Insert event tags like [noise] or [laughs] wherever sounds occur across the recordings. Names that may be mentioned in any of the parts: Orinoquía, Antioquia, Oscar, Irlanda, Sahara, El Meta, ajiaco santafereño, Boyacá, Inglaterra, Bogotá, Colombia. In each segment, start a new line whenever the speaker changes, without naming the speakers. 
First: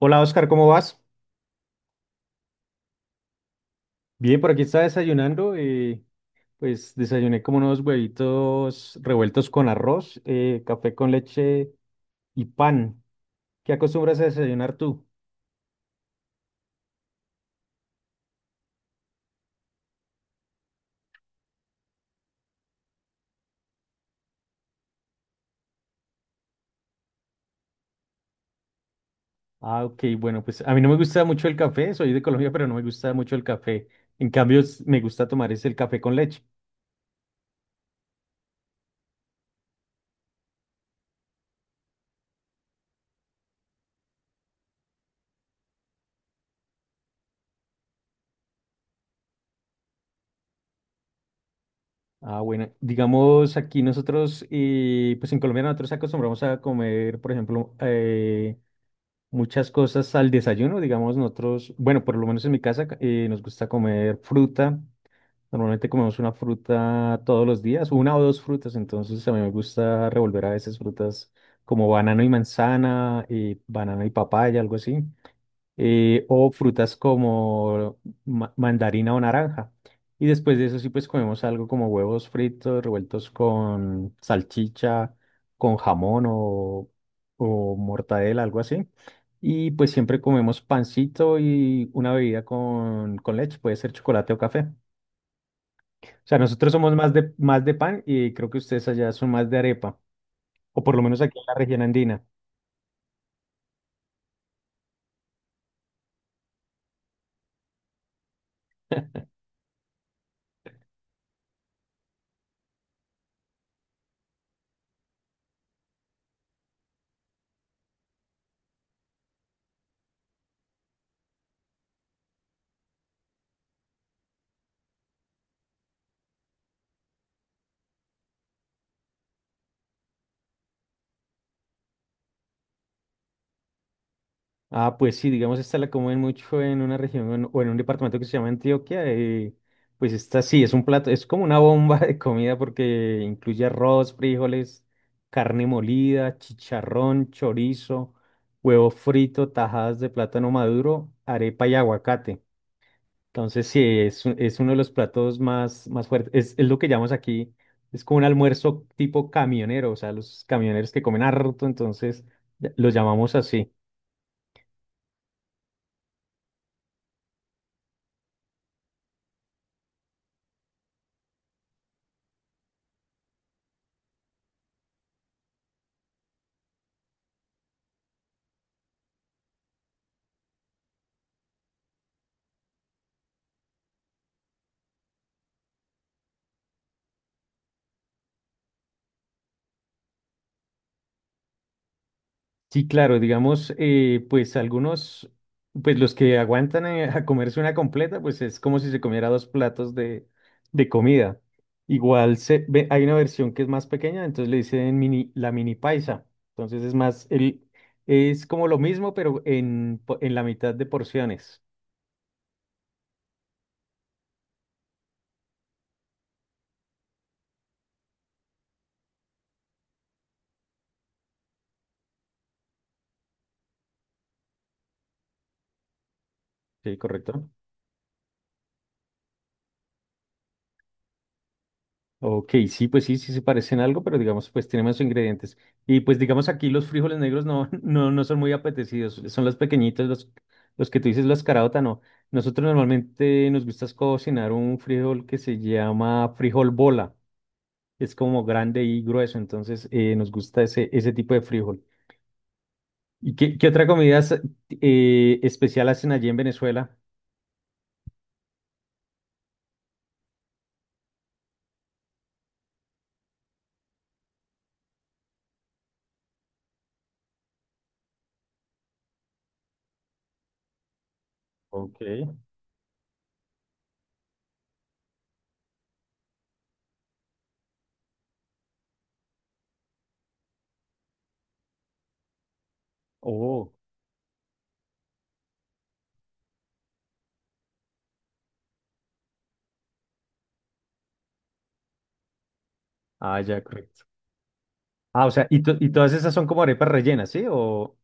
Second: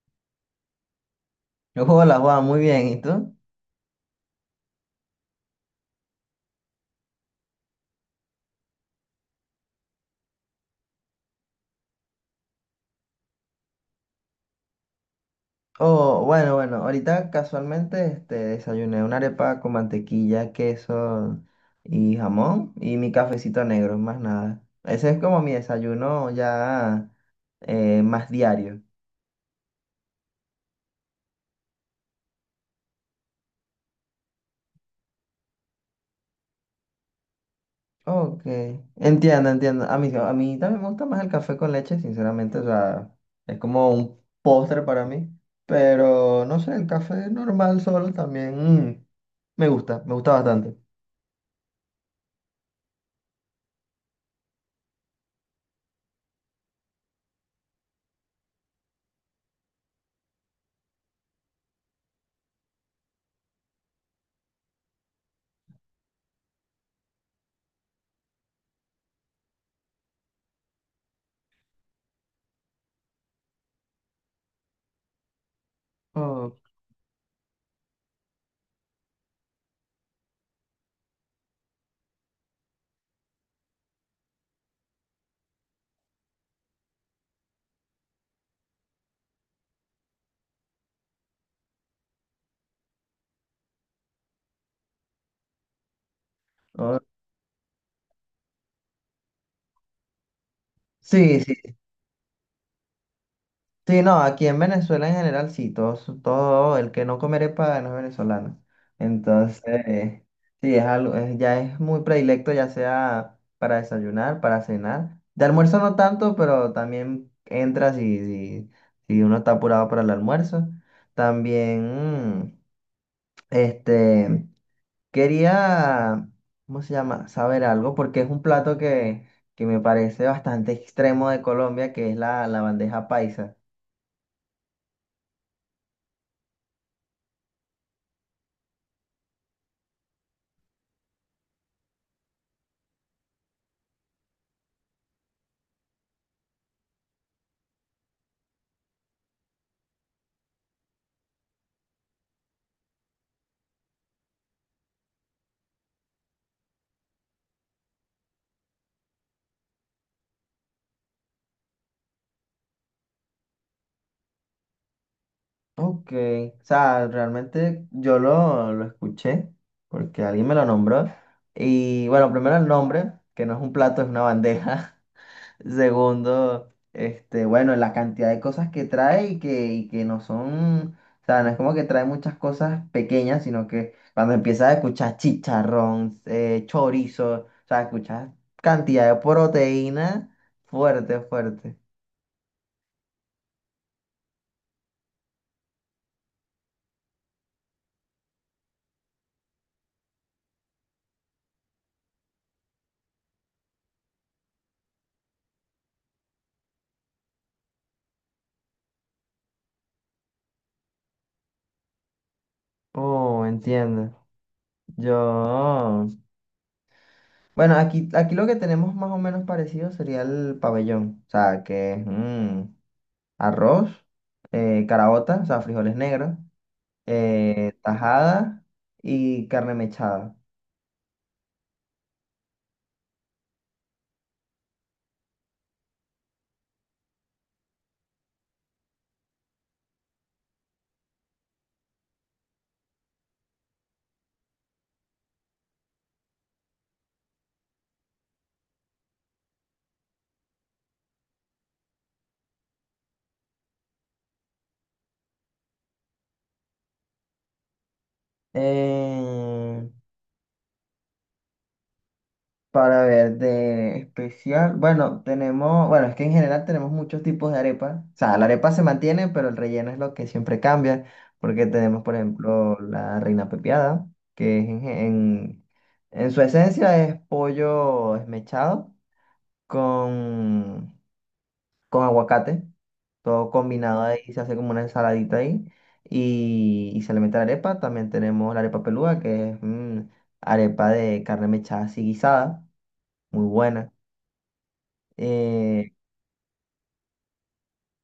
Hola Oscar, ¿cómo vas?
Yo juego Hola Juan, muy bien. ¿Y tú?
Bien, por aquí estaba desayunando. Pues desayuné como unos huevitos revueltos con arroz, café con leche y pan. ¿Qué acostumbras a desayunar tú?
Oh, bueno, ahorita casualmente desayuné una arepa con mantequilla, queso y jamón y mi cafecito negro, más nada. Ese es como mi desayuno ya más diario.
Ah, ok, bueno, pues a mí no me gusta mucho el café, soy de Colombia, pero no me gusta mucho el café. En cambio, me gusta tomar es el café con leche.
Ok, entiendo, entiendo. A mí también me gusta más el café con leche, sinceramente, o sea, es como un postre para mí, pero no sé, el café normal solo también mm, me gusta bastante.
Ah, bueno, digamos aquí nosotros, pues en Colombia nosotros acostumbramos a comer, por ejemplo, muchas cosas al desayuno, digamos nosotros, bueno, por lo menos en mi casa nos gusta comer fruta, normalmente comemos una fruta todos los días, una o dos frutas, entonces a mí me gusta revolver a veces frutas como banano y manzana, y banano y papaya, algo así, o
Oh,
frutas como mandarina o naranja. Y después de eso sí pues comemos algo como huevos fritos revueltos con salchicha, con jamón o mortadela, algo así. Y pues siempre comemos pancito y una bebida con leche, puede ser chocolate o café. O sea, nosotros somos
oh,
más más de pan y creo que ustedes allá son más de arepa, o por lo menos aquí
sí,
en la
sí.
región andina.
Sí, no, aquí en Venezuela en general sí, todo el que no comer arepa no es venezolano. Entonces, sí, ya es muy predilecto, ya sea para desayunar, para cenar. De almuerzo no tanto, pero también entra si uno está apurado para el almuerzo. También, este, quería, ¿cómo se llama? Saber algo, porque es un plato que me parece bastante extremo de Colombia, que es la bandeja paisa.
Ah, pues sí, digamos, esta la comen mucho en una región o en un departamento que se llama Antioquia. Pues esta sí, es un plato, es como una bomba de comida porque incluye arroz, frijoles, carne molida, chicharrón, chorizo, huevo frito, tajadas de plátano maduro, arepa y aguacate. Entonces sí, es uno de los platos más fuertes. Es lo que llamamos aquí, es como un almuerzo tipo camionero, o sea, los camioneros que comen harto, entonces lo llamamos así.
Ok, o sea, realmente lo escuché porque alguien me lo nombró. Y bueno, primero el nombre, que no es un plato, es una bandeja. [laughs] Segundo, bueno, la cantidad de cosas que trae y que no son, o sea, no es como que trae muchas cosas pequeñas, sino que cuando empiezas a escuchar chicharrón, chorizo, o sea, escuchas cantidad de proteína fuerte, fuerte.
Sí, claro, digamos, pues algunos, pues los que aguantan a comerse una completa, pues es como si se comiera dos platos de comida. Igual hay una versión que es más pequeña, entonces le dicen mini, la mini paisa. Entonces es más, el, es como lo mismo, pero en la mitad de porciones.
Oh, entiendo. Yo... Bueno, aquí lo que tenemos más o menos parecido sería el pabellón, o sea, que es mm, arroz, caraota, o sea, frijoles negros,
Sí, correcto.
tajada y carne mechada.
Ok, sí, pues sí, sí se parecen algo, pero digamos, pues tienen más ingredientes. Y pues digamos aquí los frijoles negros no, [laughs] no, no son muy apetecidos, son los pequeñitos, los que tú dices, los caraota, no. Nosotros normalmente nos gusta es cocinar un frijol que se llama frijol bola, es como grande y grueso, entonces nos gusta ese, ese tipo de frijol. ¿Y qué otra comida es, especial hacen allí en Venezuela?
Eh, Para ver de especial, bueno, tenemos, bueno, es que en general tenemos muchos tipos de arepa. O sea, la arepa se mantiene, pero el relleno es lo que siempre cambia, porque
Ok,
tenemos, por ejemplo, la reina pepiada, que es en su esencia es pollo esmechado con, con aguacate, todo
oh,
combinado ahí, se hace como una ensaladita ahí, y se le mete la arepa. También tenemos la arepa peluda, que es mm, arepa de carne mechada así guisada,
ah,
muy
ya,
buena.
correcto. Ah, o sea, y
Eh,
todas esas son como arepas rellenas, ¿sí?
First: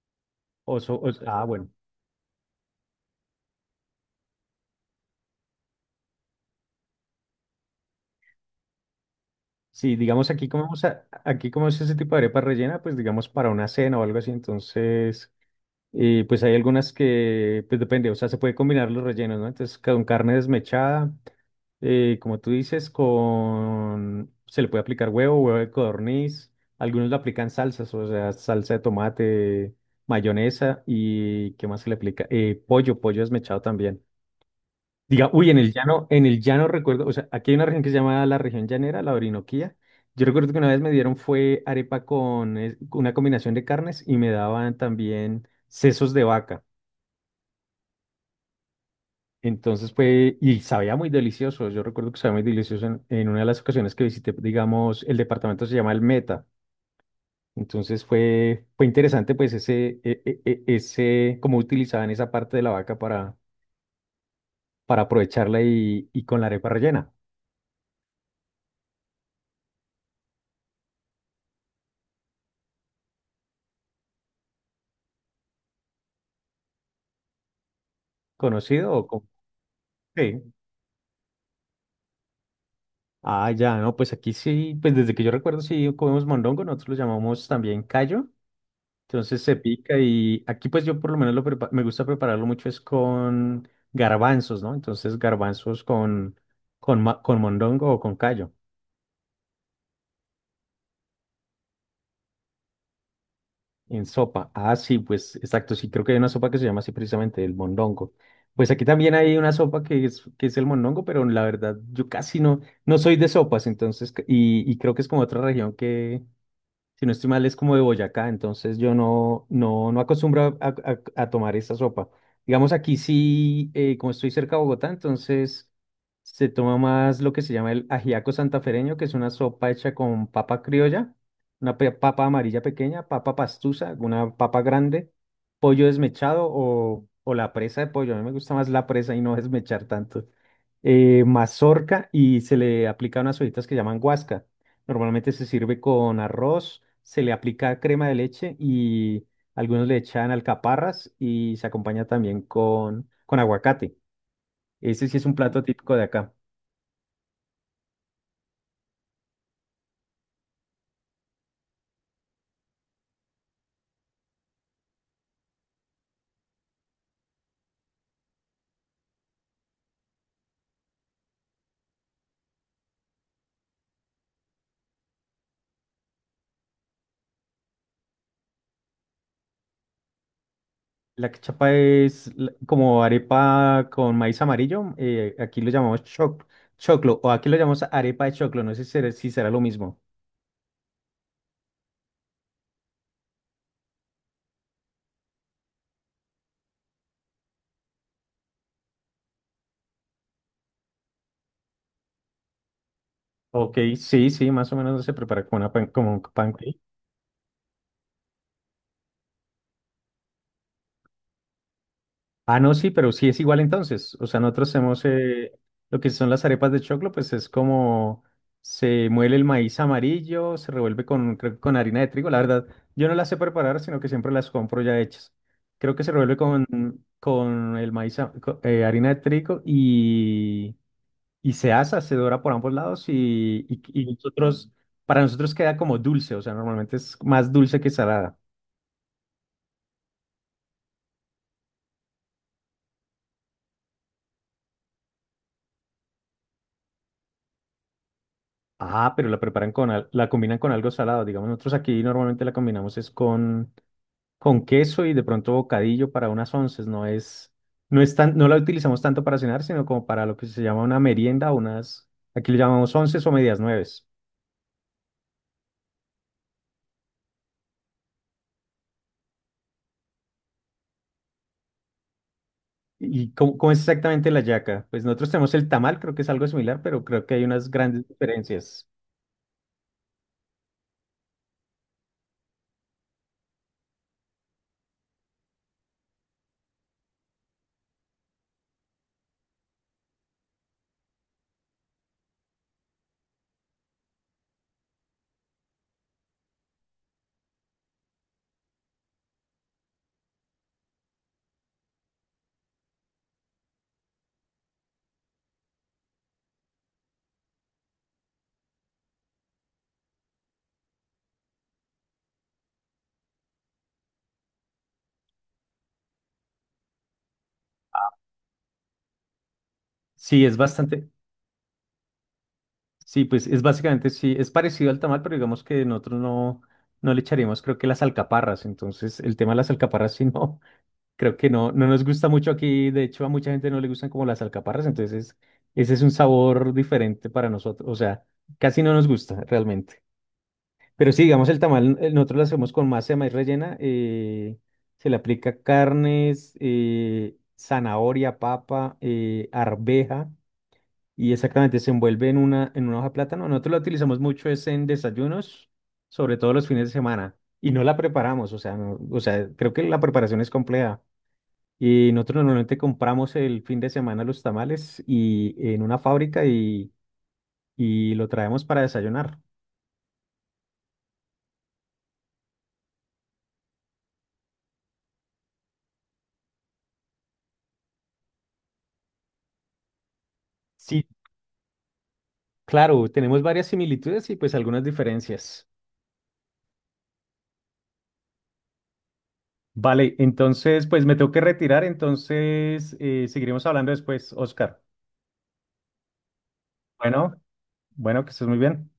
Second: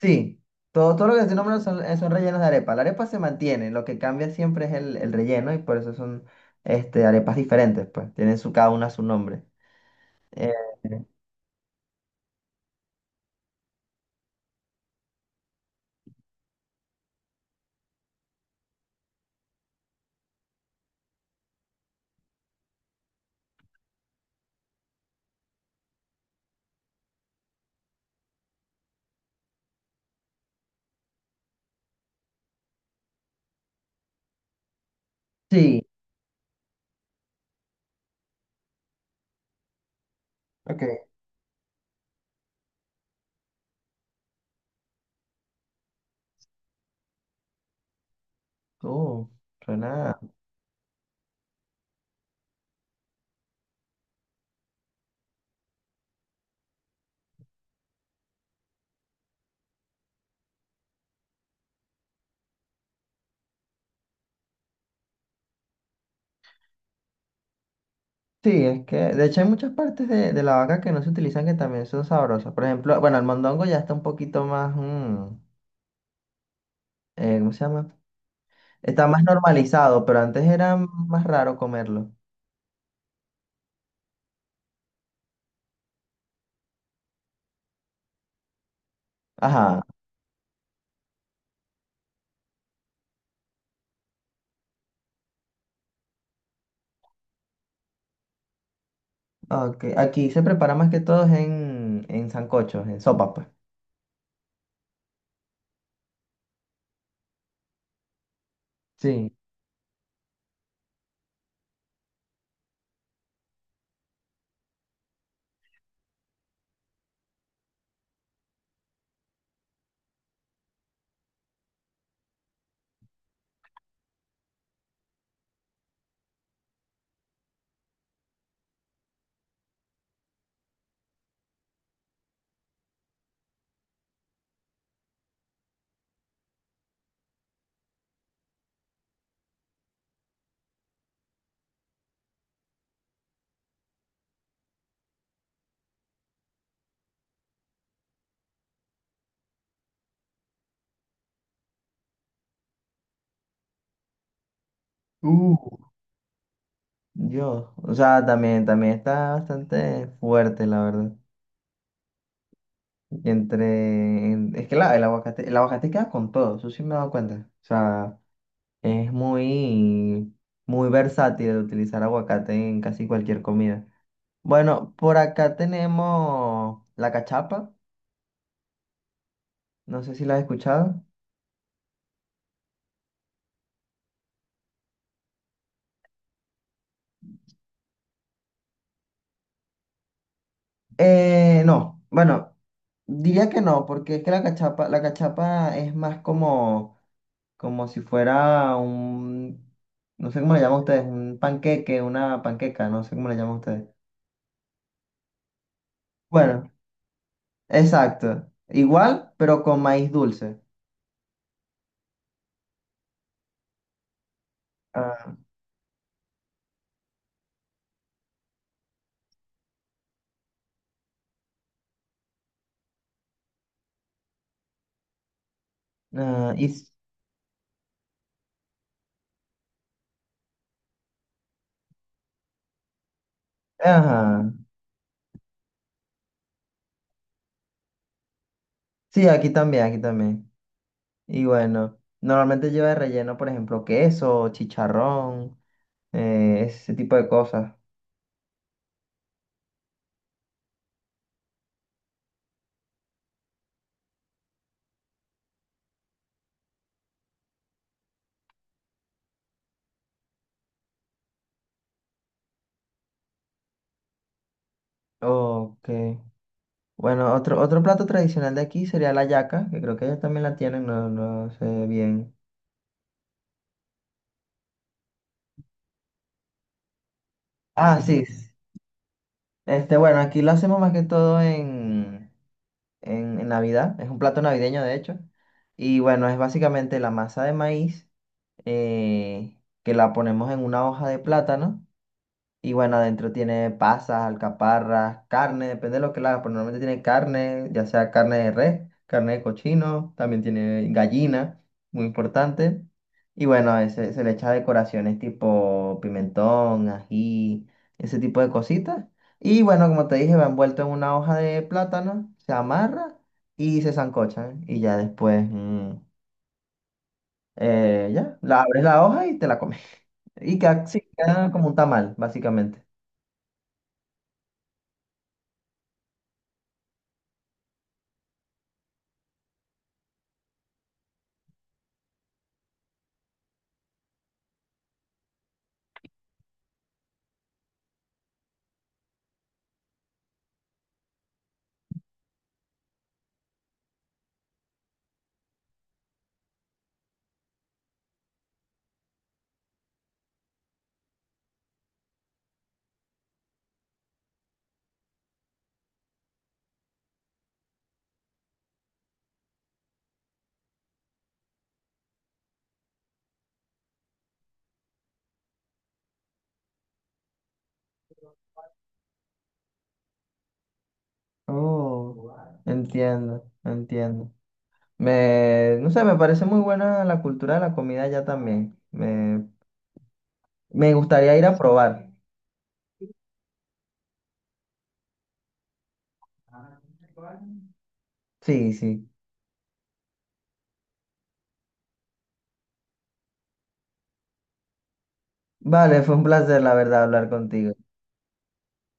sí,
O so-
todo lo que estoy
ah,
nombrando
bueno.
son, son rellenos de arepa. La arepa se mantiene, lo que cambia siempre es el relleno y por eso son arepas diferentes, pues tienen su, cada una su nombre.
Sí, digamos aquí
Eh,
comemos, aquí comemos ese tipo de arepa rellena, pues digamos para una cena o algo así. Entonces, pues hay algunas que, pues depende, o sea, se puede combinar los rellenos, ¿no? Entonces, con carne desmechada, como tú dices, con, se le puede aplicar huevo, huevo de codorniz. Algunos le aplican salsas, o sea, salsa de tomate, mayonesa y, ¿qué más se le aplica? Pollo, pollo desmechado también. Diga, uy,
sí,
en el llano recuerdo, o sea, aquí hay una región que se llama la región llanera, la Orinoquía. Yo recuerdo que una vez me
ok.
dieron fue arepa con una combinación de carnes y me daban también sesos de vaca.
Oh,
Entonces
suena.
fue, y sabía muy delicioso. Yo recuerdo que sabía muy delicioso en una de las ocasiones que visité, digamos, el departamento se llama El Meta. Entonces fue, fue interesante, pues, ese, e- e- e- ese, cómo utilizaban esa parte de la vaca para aprovecharla y con la arepa rellena.
Sí, es que de hecho hay muchas partes de la vaca que no se utilizan que también son sabrosas. Por ejemplo, bueno, el mondongo ya está un poquito más, mm, ¿cómo se llama?
¿Conocido o
Está más
con...
normalizado, pero antes era más raro comerlo.
Ah, ya, no, pues aquí sí, pues desde que yo recuerdo sí comemos mondongo, nosotros lo llamamos también callo, entonces se
Ajá.
pica y aquí pues yo por lo menos lo me gusta prepararlo mucho es con garbanzos, ¿no? Entonces garbanzos con mondongo o con callo
Ok, aquí se prepara más que todo es en sancochos, en sopas, pues.
en sopa. Ah, sí, pues exacto, sí, creo que hay una sopa que se llama así precisamente el mondongo. Pues aquí también
Sí.
hay una sopa que que es el mondongo, pero la verdad yo casi no, no soy de sopas, entonces, y creo que es como otra región si no estoy mal, es como de Boyacá, entonces yo no, no, no acostumbro a, a tomar esta sopa. Digamos aquí sí, como estoy cerca de Bogotá, entonces se toma más lo que se llama el ajiaco santafereño, que es una sopa hecha con papa criolla, una papa amarilla pequeña, papa pastusa, una papa grande, pollo desmechado o la presa de pollo. A mí me gusta más la presa y no desmechar tanto mazorca y se le aplica unas hojitas que llaman guasca. Normalmente se sirve con arroz, se le aplica crema de leche y algunos le echan alcaparras y se acompaña también con aguacate. Ese sí es un
Uh.
plato típico de acá.
Dios. O sea, también, también está bastante fuerte, la verdad. Y entre. En- es que la- el aguacate queda con todo, eso sí me he dado cuenta. O sea, es muy, muy versátil utilizar aguacate en casi cualquier comida. Bueno, por acá tenemos la cachapa. No sé si la has escuchado.
La cachapa es como arepa con maíz amarillo. Aquí lo llamamos choclo o aquí lo llamamos arepa de choclo. No sé si será, si será lo mismo.
No. Bueno. Diría que no, porque es que la cachapa es más como, como si fuera un, no sé cómo le llaman ustedes, un panqueque, una panqueca, no sé cómo le llaman
Ok,
ustedes.
sí, sí, más o menos se prepara como una pan, como un
Bueno,
pancake.
exacto. Igual, pero con maíz dulce.
Ah, no, sí, pero sí es igual entonces. O sea, nosotros hacemos
Ah,
lo que son las arepas de choclo, pues es como se muele el maíz amarillo, se revuelve con, creo que con harina de trigo. La verdad, yo no las sé preparar, sino que siempre las compro ya hechas. Creo que se revuelve
ah, y, s-
con el maíz, harina de trigo y se asa, se dora por ambos lados y, y
ajá.
nosotros, para nosotros queda como dulce, o sea, normalmente es más dulce que salada.
Sí, aquí también, aquí también. Y bueno, normalmente lleva de relleno, por ejemplo, queso, chicharrón, ese tipo de cosas.
Ah, pero la preparan con, la combinan con algo salado. Digamos, nosotros aquí normalmente la combinamos es con queso y de pronto bocadillo para unas onces. No es, no es tan, no la utilizamos tanto para cenar, sino como para lo que se llama una merienda, unas, aquí le llamamos onces o medias nueves.
Ok. Bueno, otro, otro plato tradicional de aquí sería la yaca, que creo que ellos también la tienen, no, no sé bien.
¿Y cómo, cómo es exactamente la yaca? Pues nosotros tenemos el tamal, creo que es algo similar, pero creo que hay unas
Ah,
grandes
sí. Sí.
diferencias.
Este, bueno, aquí lo hacemos más que todo en Navidad. Es un plato navideño, de hecho. Y bueno, es básicamente la masa de maíz eh, que la ponemos en una hoja de plátano. Y bueno, adentro tiene pasas, alcaparras, carne, depende de lo que la hagas, pero normalmente tiene carne, ya sea carne de res, carne de cochino, también tiene gallina, muy importante. Y bueno, se le echa decoraciones tipo pimentón, ají, ese tipo de cositas. Y bueno, como te dije, va envuelto en una hoja de plátano, se amarra y se sancocha. Y ya después, ya, la abres la hoja y te la comes. [laughs]
Sí, es
Y queda, sí,
bastante.
queda como un tamal, básicamente.
Sí, pues es básicamente, sí, es parecido al tamal, pero digamos que nosotros no, no le echaríamos, creo que las alcaparras. Entonces, el tema de las alcaparras, sí, no, [laughs] creo que no, no nos gusta mucho aquí. De hecho, a mucha gente no le gustan como las alcaparras. Entonces, ese es un sabor diferente para nosotros. O sea, casi no nos gusta realmente. Pero sí, digamos, el tamal, nosotros lo hacemos con masa de maíz rellena. Se le aplica carnes, zanahoria, papa, arveja y exactamente se envuelve en una hoja de plátano. Nosotros la utilizamos mucho es en desayunos, sobre todo los fines de semana, y no la preparamos, o sea, o sea, creo que la preparación es compleja. Y nosotros normalmente compramos el fin de semana los tamales y en una fábrica y lo traemos para desayunar.
Oh, entiendo, entiendo. Me, no sé, me parece muy buena la cultura de la comida allá también. Me
Sí,
gustaría ir a probar.
claro, tenemos varias similitudes y pues algunas diferencias.
Sí, sí.
Vale, entonces pues me tengo que retirar, entonces seguiremos hablando después, Oscar.
Vale, fue un placer, la verdad, hablar
Bueno,
contigo.
bueno, que estés muy bien.